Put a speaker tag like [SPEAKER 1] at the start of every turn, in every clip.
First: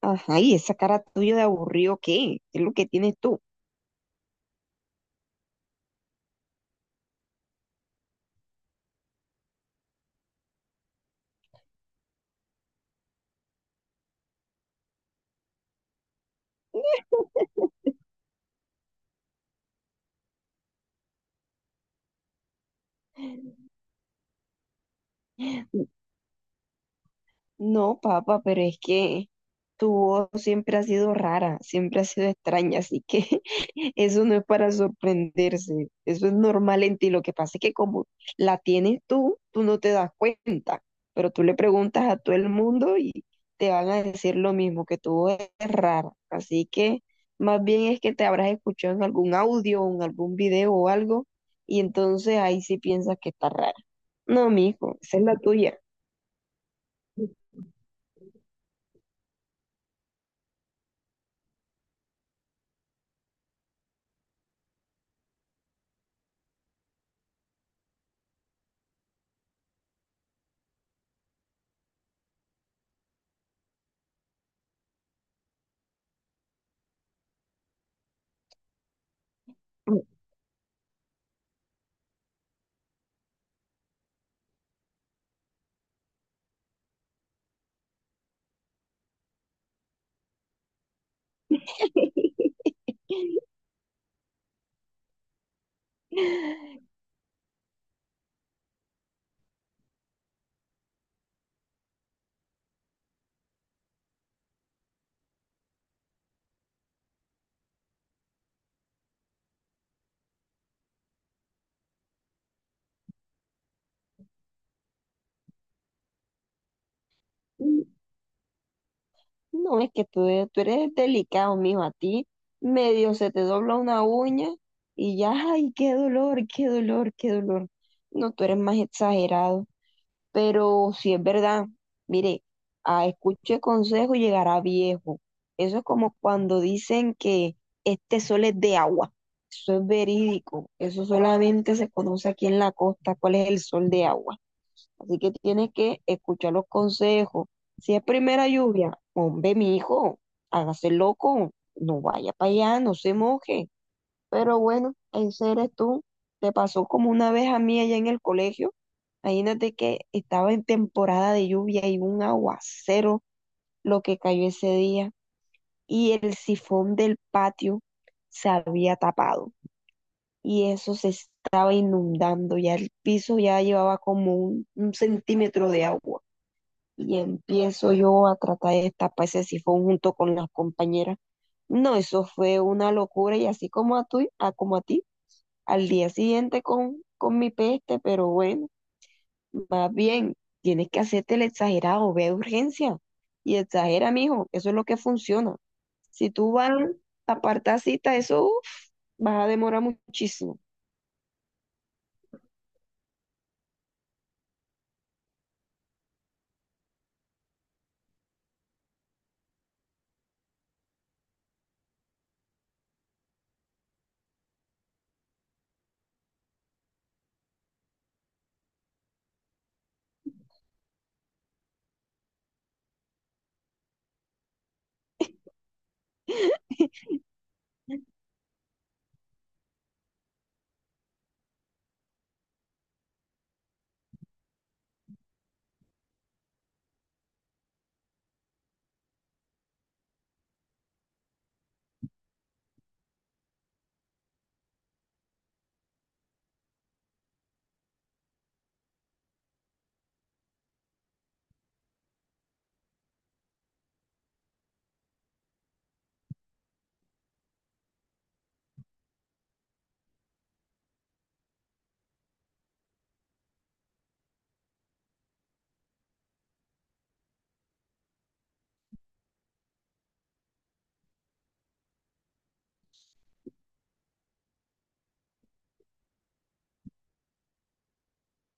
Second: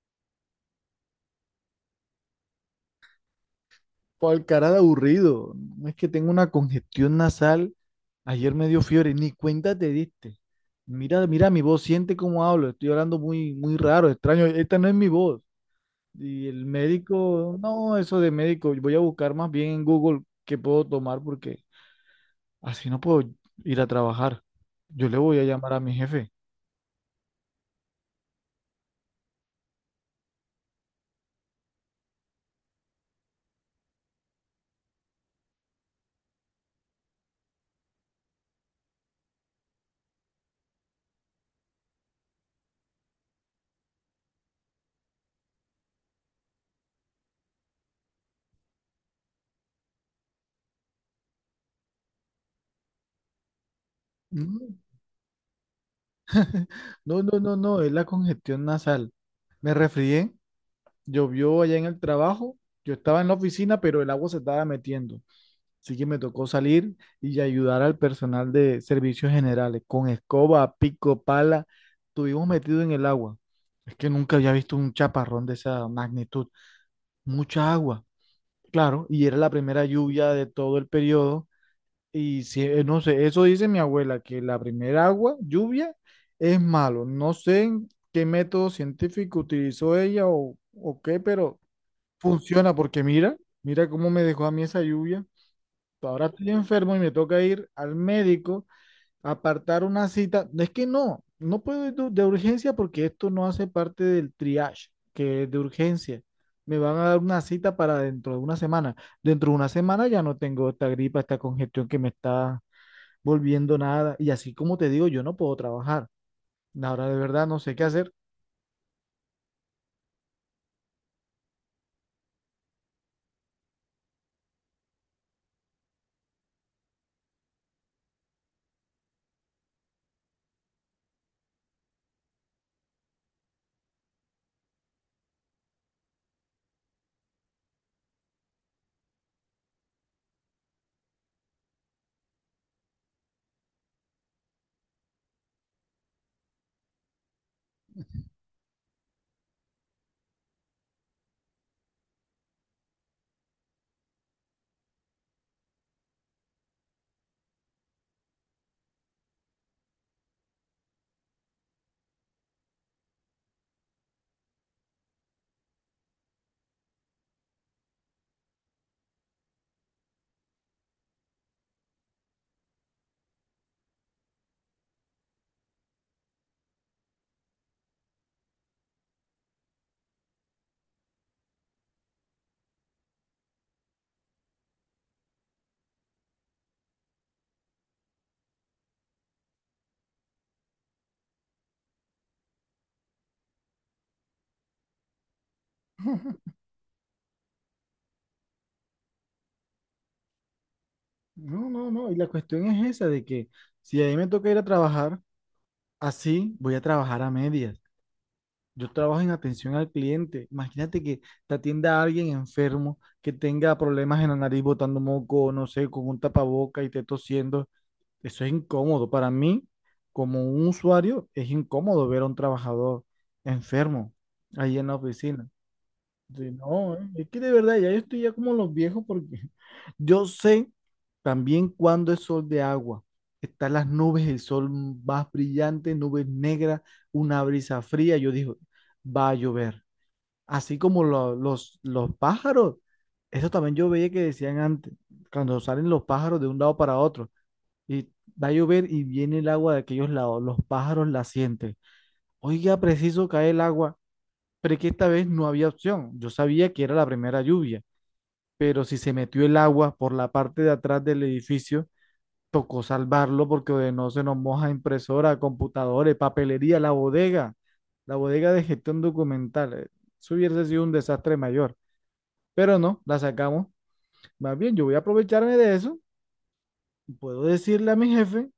[SPEAKER 1] Ajá, y esa cara tuya de aburrido, ¿qué? ¿Qué es lo que tienes tú?
[SPEAKER 2] Por el cara de aburrido. No es que tengo una congestión nasal. Ayer me dio fiebre, ni cuenta te diste. Mira, mira mi voz, siente cómo hablo. Estoy hablando muy, muy raro, extraño. Esta no es mi voz. Y el médico, no, eso de médico. Voy a buscar más bien en Google qué puedo tomar porque así no puedo ir a trabajar. Yo le voy a llamar a mi jefe.
[SPEAKER 1] No, papá, pero es que tu voz siempre ha sido rara, siempre ha sido extraña, así que eso no es para sorprenderse, eso es normal en ti. Lo que pasa es que como la tienes tú, tú no te das cuenta, pero tú le preguntas a todo el mundo y te van a decir lo mismo, que tu voz es rara. Así que más bien es que te habrás escuchado en algún audio, o en algún video o algo, y entonces ahí sí piensas que está rara. No,
[SPEAKER 2] Mm,
[SPEAKER 1] mijo, esa es la tuya.
[SPEAKER 2] no, no, no, no, es la congestión nasal. Me resfrié, llovió allá en el trabajo. Yo estaba en la oficina, pero el agua se estaba metiendo. Así que me tocó salir y ayudar al personal de servicios generales con escoba, pico, pala. Estuvimos metidos en el agua. Es que nunca había visto un chaparrón de esa magnitud. Mucha agua, claro, y era la primera lluvia de todo el periodo. Y si, no sé, eso dice mi abuela, que la primera agua, lluvia, es malo. No sé en qué método científico utilizó ella o qué, pero funciona porque mira, mira cómo me dejó a mí esa lluvia. Ahora estoy enfermo y me toca ir al médico, apartar una cita. Es que no, no puedo ir de urgencia porque esto no hace parte del triage, que es de urgencia. Me van a dar una cita para dentro de una semana. Dentro de una semana ya no tengo esta gripa, esta congestión que me está volviendo nada. Y así como te digo, yo no puedo trabajar. Ahora de verdad no sé qué
[SPEAKER 1] Mm.
[SPEAKER 2] hacer.
[SPEAKER 1] No, es que tú, tú eres delicado, mijo. A ti medio se te dobla una uña y ya, ay, qué dolor, qué dolor, qué dolor. No, tú eres más exagerado. Pero si es verdad, mire, a escuche consejo llegará viejo. Eso es como cuando dicen que este sol es de agua. Eso es verídico. Eso solamente se conoce aquí en la costa, cuál es el sol de agua. Así que tienes que escuchar los consejos. Si es primera lluvia, hombre, mi hijo, hágase loco, no vaya para allá, no se moje. Pero bueno, ese eres tú. Te pasó como una vez a mí allá en el colegio. Imagínate que estaba en temporada de lluvia y un aguacero lo que cayó ese día y el sifón del patio se había tapado y eso se estaba inundando, ya el piso ya llevaba como un centímetro de agua y empiezo yo a tratar de tapar ese sifón junto con las compañeras. No, eso fue una locura y así como a, tu, a, como a ti, al día siguiente con mi peste, pero bueno, más bien, tienes que hacerte el exagerado, ve a urgencia y exagera, mijo, eso es lo que funciona. Si tú vas a apartar cita, eso uf, vas a demorar muchísimo.
[SPEAKER 2] No, no, no. Y la cuestión es esa de que si a mí me toca ir a trabajar, así voy a trabajar a medias. Yo trabajo en atención al cliente. Imagínate que te atienda alguien enfermo que tenga problemas en la nariz botando moco, no sé, con un tapaboca y te tosiendo. Eso es incómodo. Para mí, como un usuario, es incómodo ver a un trabajador enfermo ahí en la oficina. Sí, no, es que de verdad ya yo estoy ya como los viejos porque yo sé también cuando es sol de agua. Están las nubes, el sol más brillante, nubes negras, una brisa fría. Yo digo, va a llover. Así como los pájaros. Eso también yo veía que decían antes, cuando salen los pájaros de un lado para otro. Y va a llover y viene el agua de aquellos lados. Los pájaros la sienten. Oiga, preciso cae el agua. Pero es que esta vez no había opción. Yo sabía que era la primera lluvia, pero si se metió el agua por la parte de atrás del edificio, tocó salvarlo porque de no se nos moja impresora, computadores, papelería, la bodega de gestión documental. Eso hubiese sido un desastre mayor, pero no, la sacamos. Más bien, yo voy a aprovecharme de eso. Puedo decirle a mi jefe,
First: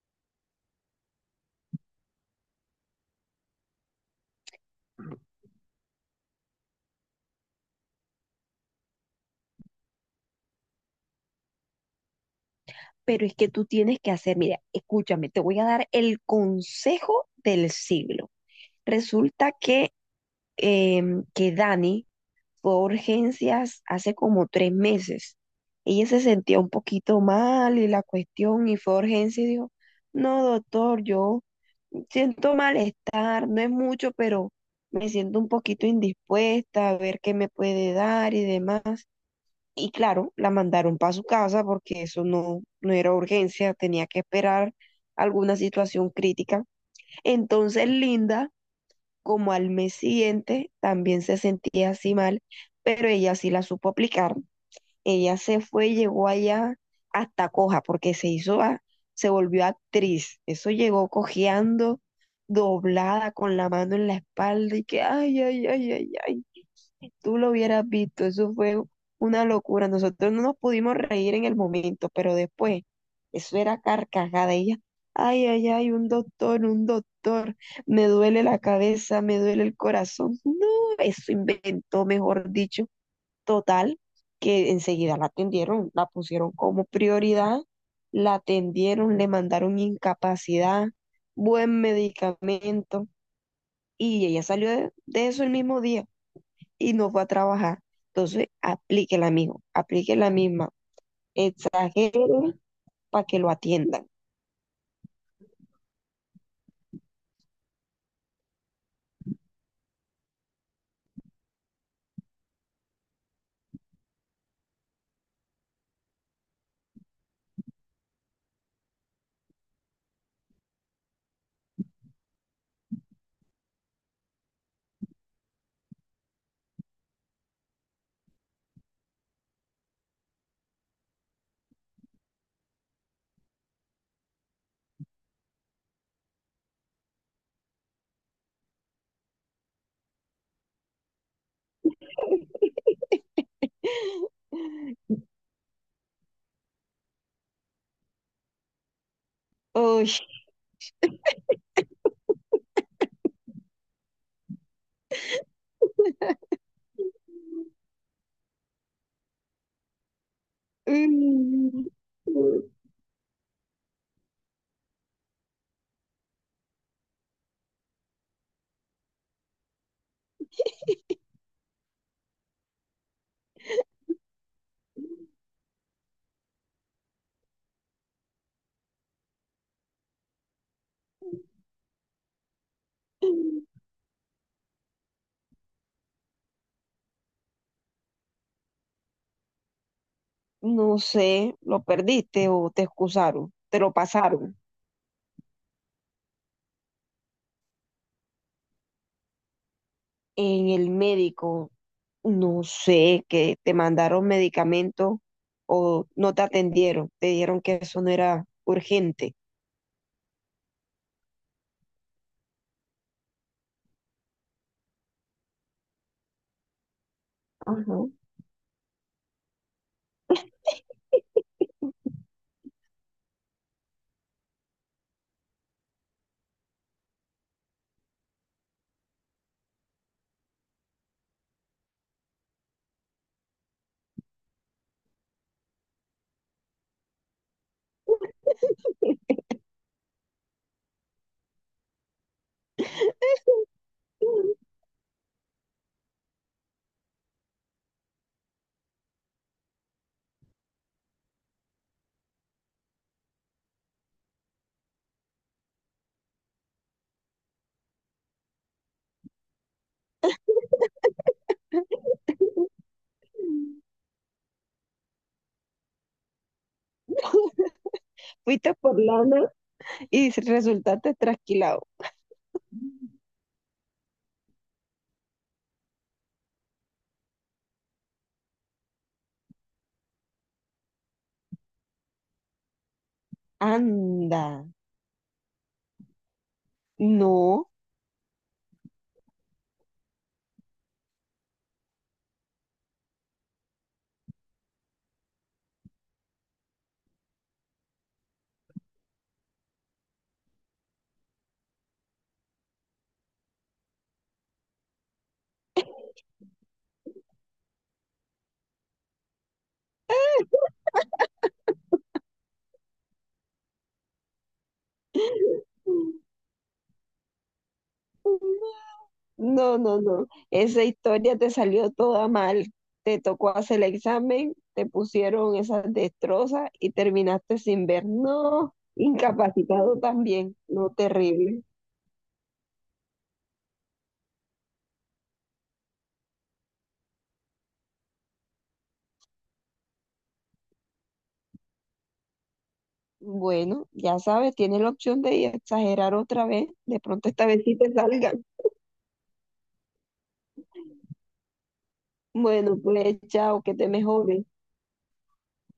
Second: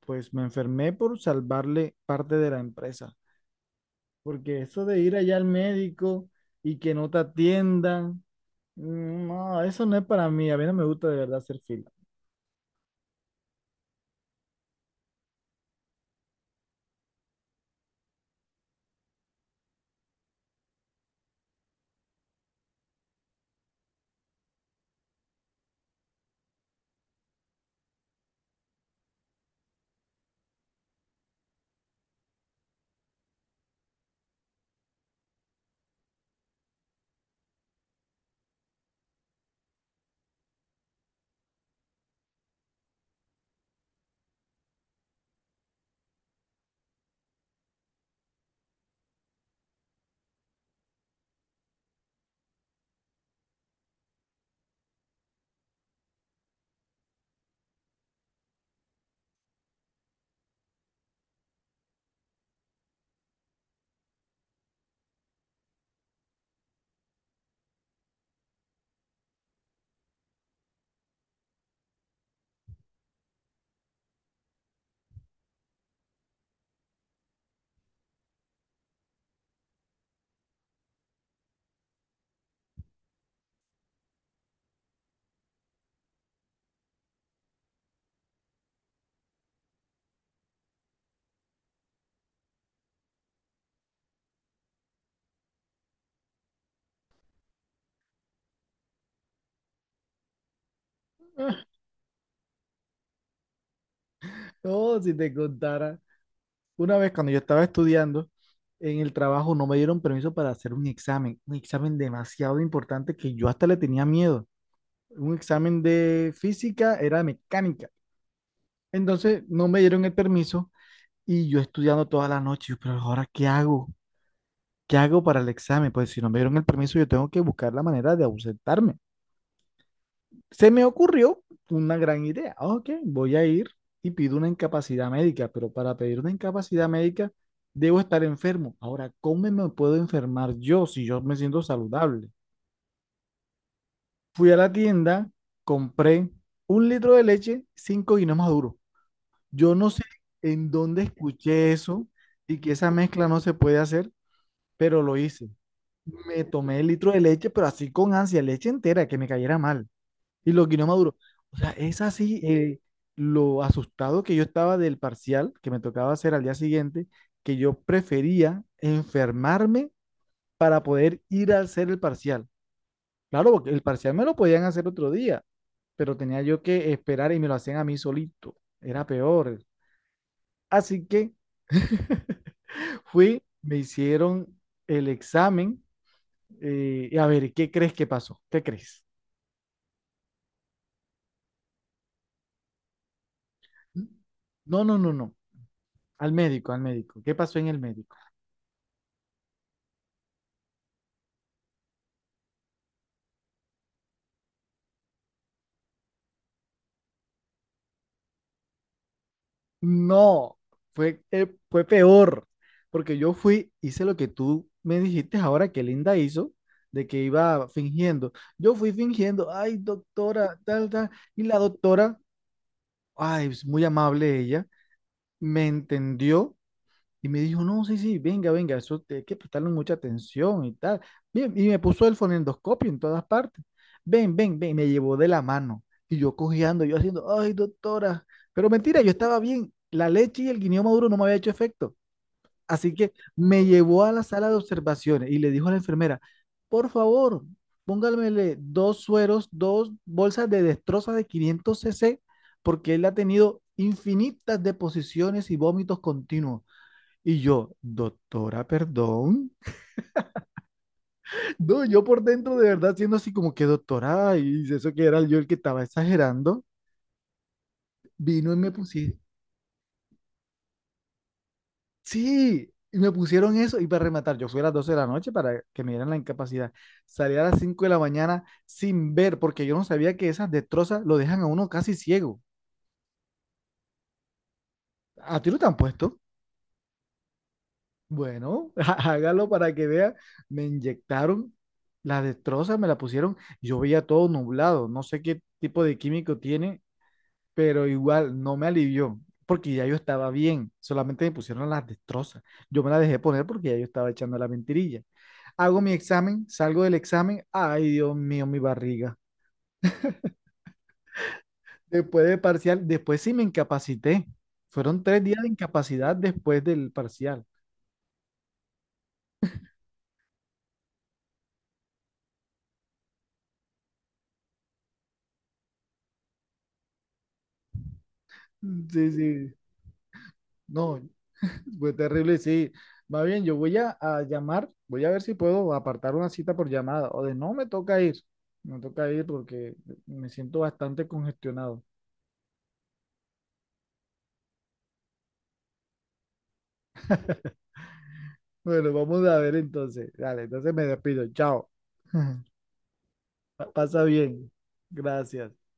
[SPEAKER 2] pues me enfermé por salvarle parte de la empresa, porque eso de ir allá al médico y que no te atiendan. Mm, no, eso no es para mí. A mí no me gusta de verdad hacer fila.
[SPEAKER 1] Pero es que tú tienes que hacer, mira, escúchame, te voy a dar el consejo del siglo. Resulta que que Dani fue a urgencias hace como tres meses. Ella se sentía un poquito mal y la cuestión y fue a urgencias y dijo, no, doctor, yo siento malestar, no es mucho, pero me siento un poquito indispuesta a ver qué me puede dar y demás. Y claro, la mandaron para su casa porque eso no, no era urgencia, tenía que esperar alguna situación crítica. Entonces, Linda como al mes siguiente también se sentía así mal, pero ella sí la supo aplicar. Ella se fue, llegó allá hasta coja, porque se hizo, se volvió actriz. Eso llegó cojeando, doblada, con la mano en la espalda y que, ay, ay, ay, ay, ay. Tú lo hubieras visto, eso fue una locura. Nosotros no nos pudimos reír en el momento, pero después, eso era carcajada. Ella, ay, ay, ay, un doctor, me duele la cabeza, me duele el corazón. No, eso inventó, mejor dicho, total, que enseguida la atendieron, la pusieron como prioridad, la atendieron, le mandaron incapacidad, buen medicamento, y ella salió de eso el mismo día y no fue a trabajar. Entonces, aplíquela, amigo, aplíquela misma. Exagere para que lo atiendan.
[SPEAKER 2] Oh, si te contara. Una vez cuando yo estaba estudiando en el trabajo, no me dieron permiso para hacer un examen. Un examen demasiado importante que yo hasta le tenía miedo. Un examen de física, era de mecánica. Entonces no me dieron el permiso y yo estudiando toda la noche. Yo, pero ahora, ¿qué hago? ¿Qué hago para el examen? Pues si no me dieron el permiso, yo tengo que buscar la manera de ausentarme. Se me ocurrió una gran idea. Ah, Ok, voy a ir y pido una incapacidad médica, pero para pedir una incapacidad médica debo estar enfermo. Ahora, ¿cómo me puedo enfermar yo si yo me siento saludable? Fui a la tienda, compré un litro de leche, 5 guineos maduros. Yo no sé
[SPEAKER 1] Uy.
[SPEAKER 2] en dónde escuché eso y que esa mezcla no se puede hacer, pero lo hice. Me tomé el litro de leche, pero así con ansia, leche entera, que me cayera mal. Y lo guinó Maduro. O sea,
[SPEAKER 1] Mm,
[SPEAKER 2] es así lo asustado que yo estaba del parcial que me tocaba hacer al día siguiente, que yo prefería enfermarme para poder ir a hacer el parcial. Claro, porque el parcial me lo podían hacer otro día, pero tenía yo que esperar y me lo hacían a mí solito. Era peor. Así que fui, me hicieron el examen. Y a ver, ¿qué crees que pasó? ¿Qué crees?
[SPEAKER 1] no sé, lo perdiste o te excusaron, te lo pasaron.
[SPEAKER 2] No, no, no, no. Al médico, al médico. ¿Qué pasó en el médico?
[SPEAKER 1] En el médico, no sé, que te mandaron medicamentos o no te atendieron, te dijeron que eso no era urgente.
[SPEAKER 2] No, fue, fue peor, porque yo fui, hice lo que tú me dijiste ahora que Linda hizo, de que iba
[SPEAKER 1] Ajá.
[SPEAKER 2] fingiendo. Yo fui fingiendo, ay, doctora, tal, tal, y la doctora, ay, es muy amable ella, me entendió y me dijo, no, sí, sí, venga, venga, hay que prestarle mucha atención y tal. Bien, y me puso el fonendoscopio en todas partes. Ven, ven, ven, me llevó de la mano. Y yo cojeando, yo haciendo, ay, doctora. Pero mentira, yo estaba bien. La leche y el guineo maduro no me había hecho efecto. Así que me llevó a la sala de observaciones y le dijo a la enfermera, por favor, póngamele dos sueros, dos bolsas de destroza de 500 cc, porque él ha tenido infinitas deposiciones y vómitos continuos. Y yo, doctora, perdón. No, yo por dentro de verdad siendo así como que doctora, y si eso que era yo el que estaba exagerando, vino y me
[SPEAKER 1] Fuiste por
[SPEAKER 2] pusieron,
[SPEAKER 1] lana y resultaste trasquilado.
[SPEAKER 2] sí, y me pusieron eso y para rematar, yo fui a las 12 de la noche para que me dieran la incapacidad. Salí a las 5 de la mañana sin ver, porque yo no sabía que esas destrozas lo dejan a uno casi ciego.
[SPEAKER 1] Anda.
[SPEAKER 2] ¿A ti lo te han puesto?
[SPEAKER 1] No,
[SPEAKER 2] Bueno, hágalo para que vea. Me inyectaron la destroza, me la pusieron, yo veía todo nublado, no sé qué tipo de químico tiene pero igual no me alivió, porque ya yo estaba bien, solamente me pusieron las destrozas. Yo me las dejé poner porque ya yo estaba echando la mentirilla. Hago mi examen, salgo del examen, ay Dios mío, mi barriga. Después del parcial, después sí me incapacité. Fueron 3 días de incapacidad después del parcial.
[SPEAKER 1] no, no, no. Esa historia te salió toda mal. Te tocó hacer el examen, te pusieron esas destrozas y terminaste sin ver. No,
[SPEAKER 2] Sí, sí,
[SPEAKER 1] incapacitado también. No,
[SPEAKER 2] no,
[SPEAKER 1] terrible.
[SPEAKER 2] fue terrible, sí. Más bien, yo voy a llamar, voy a ver si puedo apartar una cita por llamada o de no me toca ir, me toca ir porque me siento bastante congestionado.
[SPEAKER 1] Bueno, ya sabes, tienes la opción de exagerar otra vez. De pronto esta vez sí te salgan.
[SPEAKER 2] Bueno, vamos a ver entonces. Dale, entonces me despido. Chao.
[SPEAKER 1] Bueno, pues chao, que te
[SPEAKER 2] Pasa
[SPEAKER 1] mejores.
[SPEAKER 2] bien. Gracias.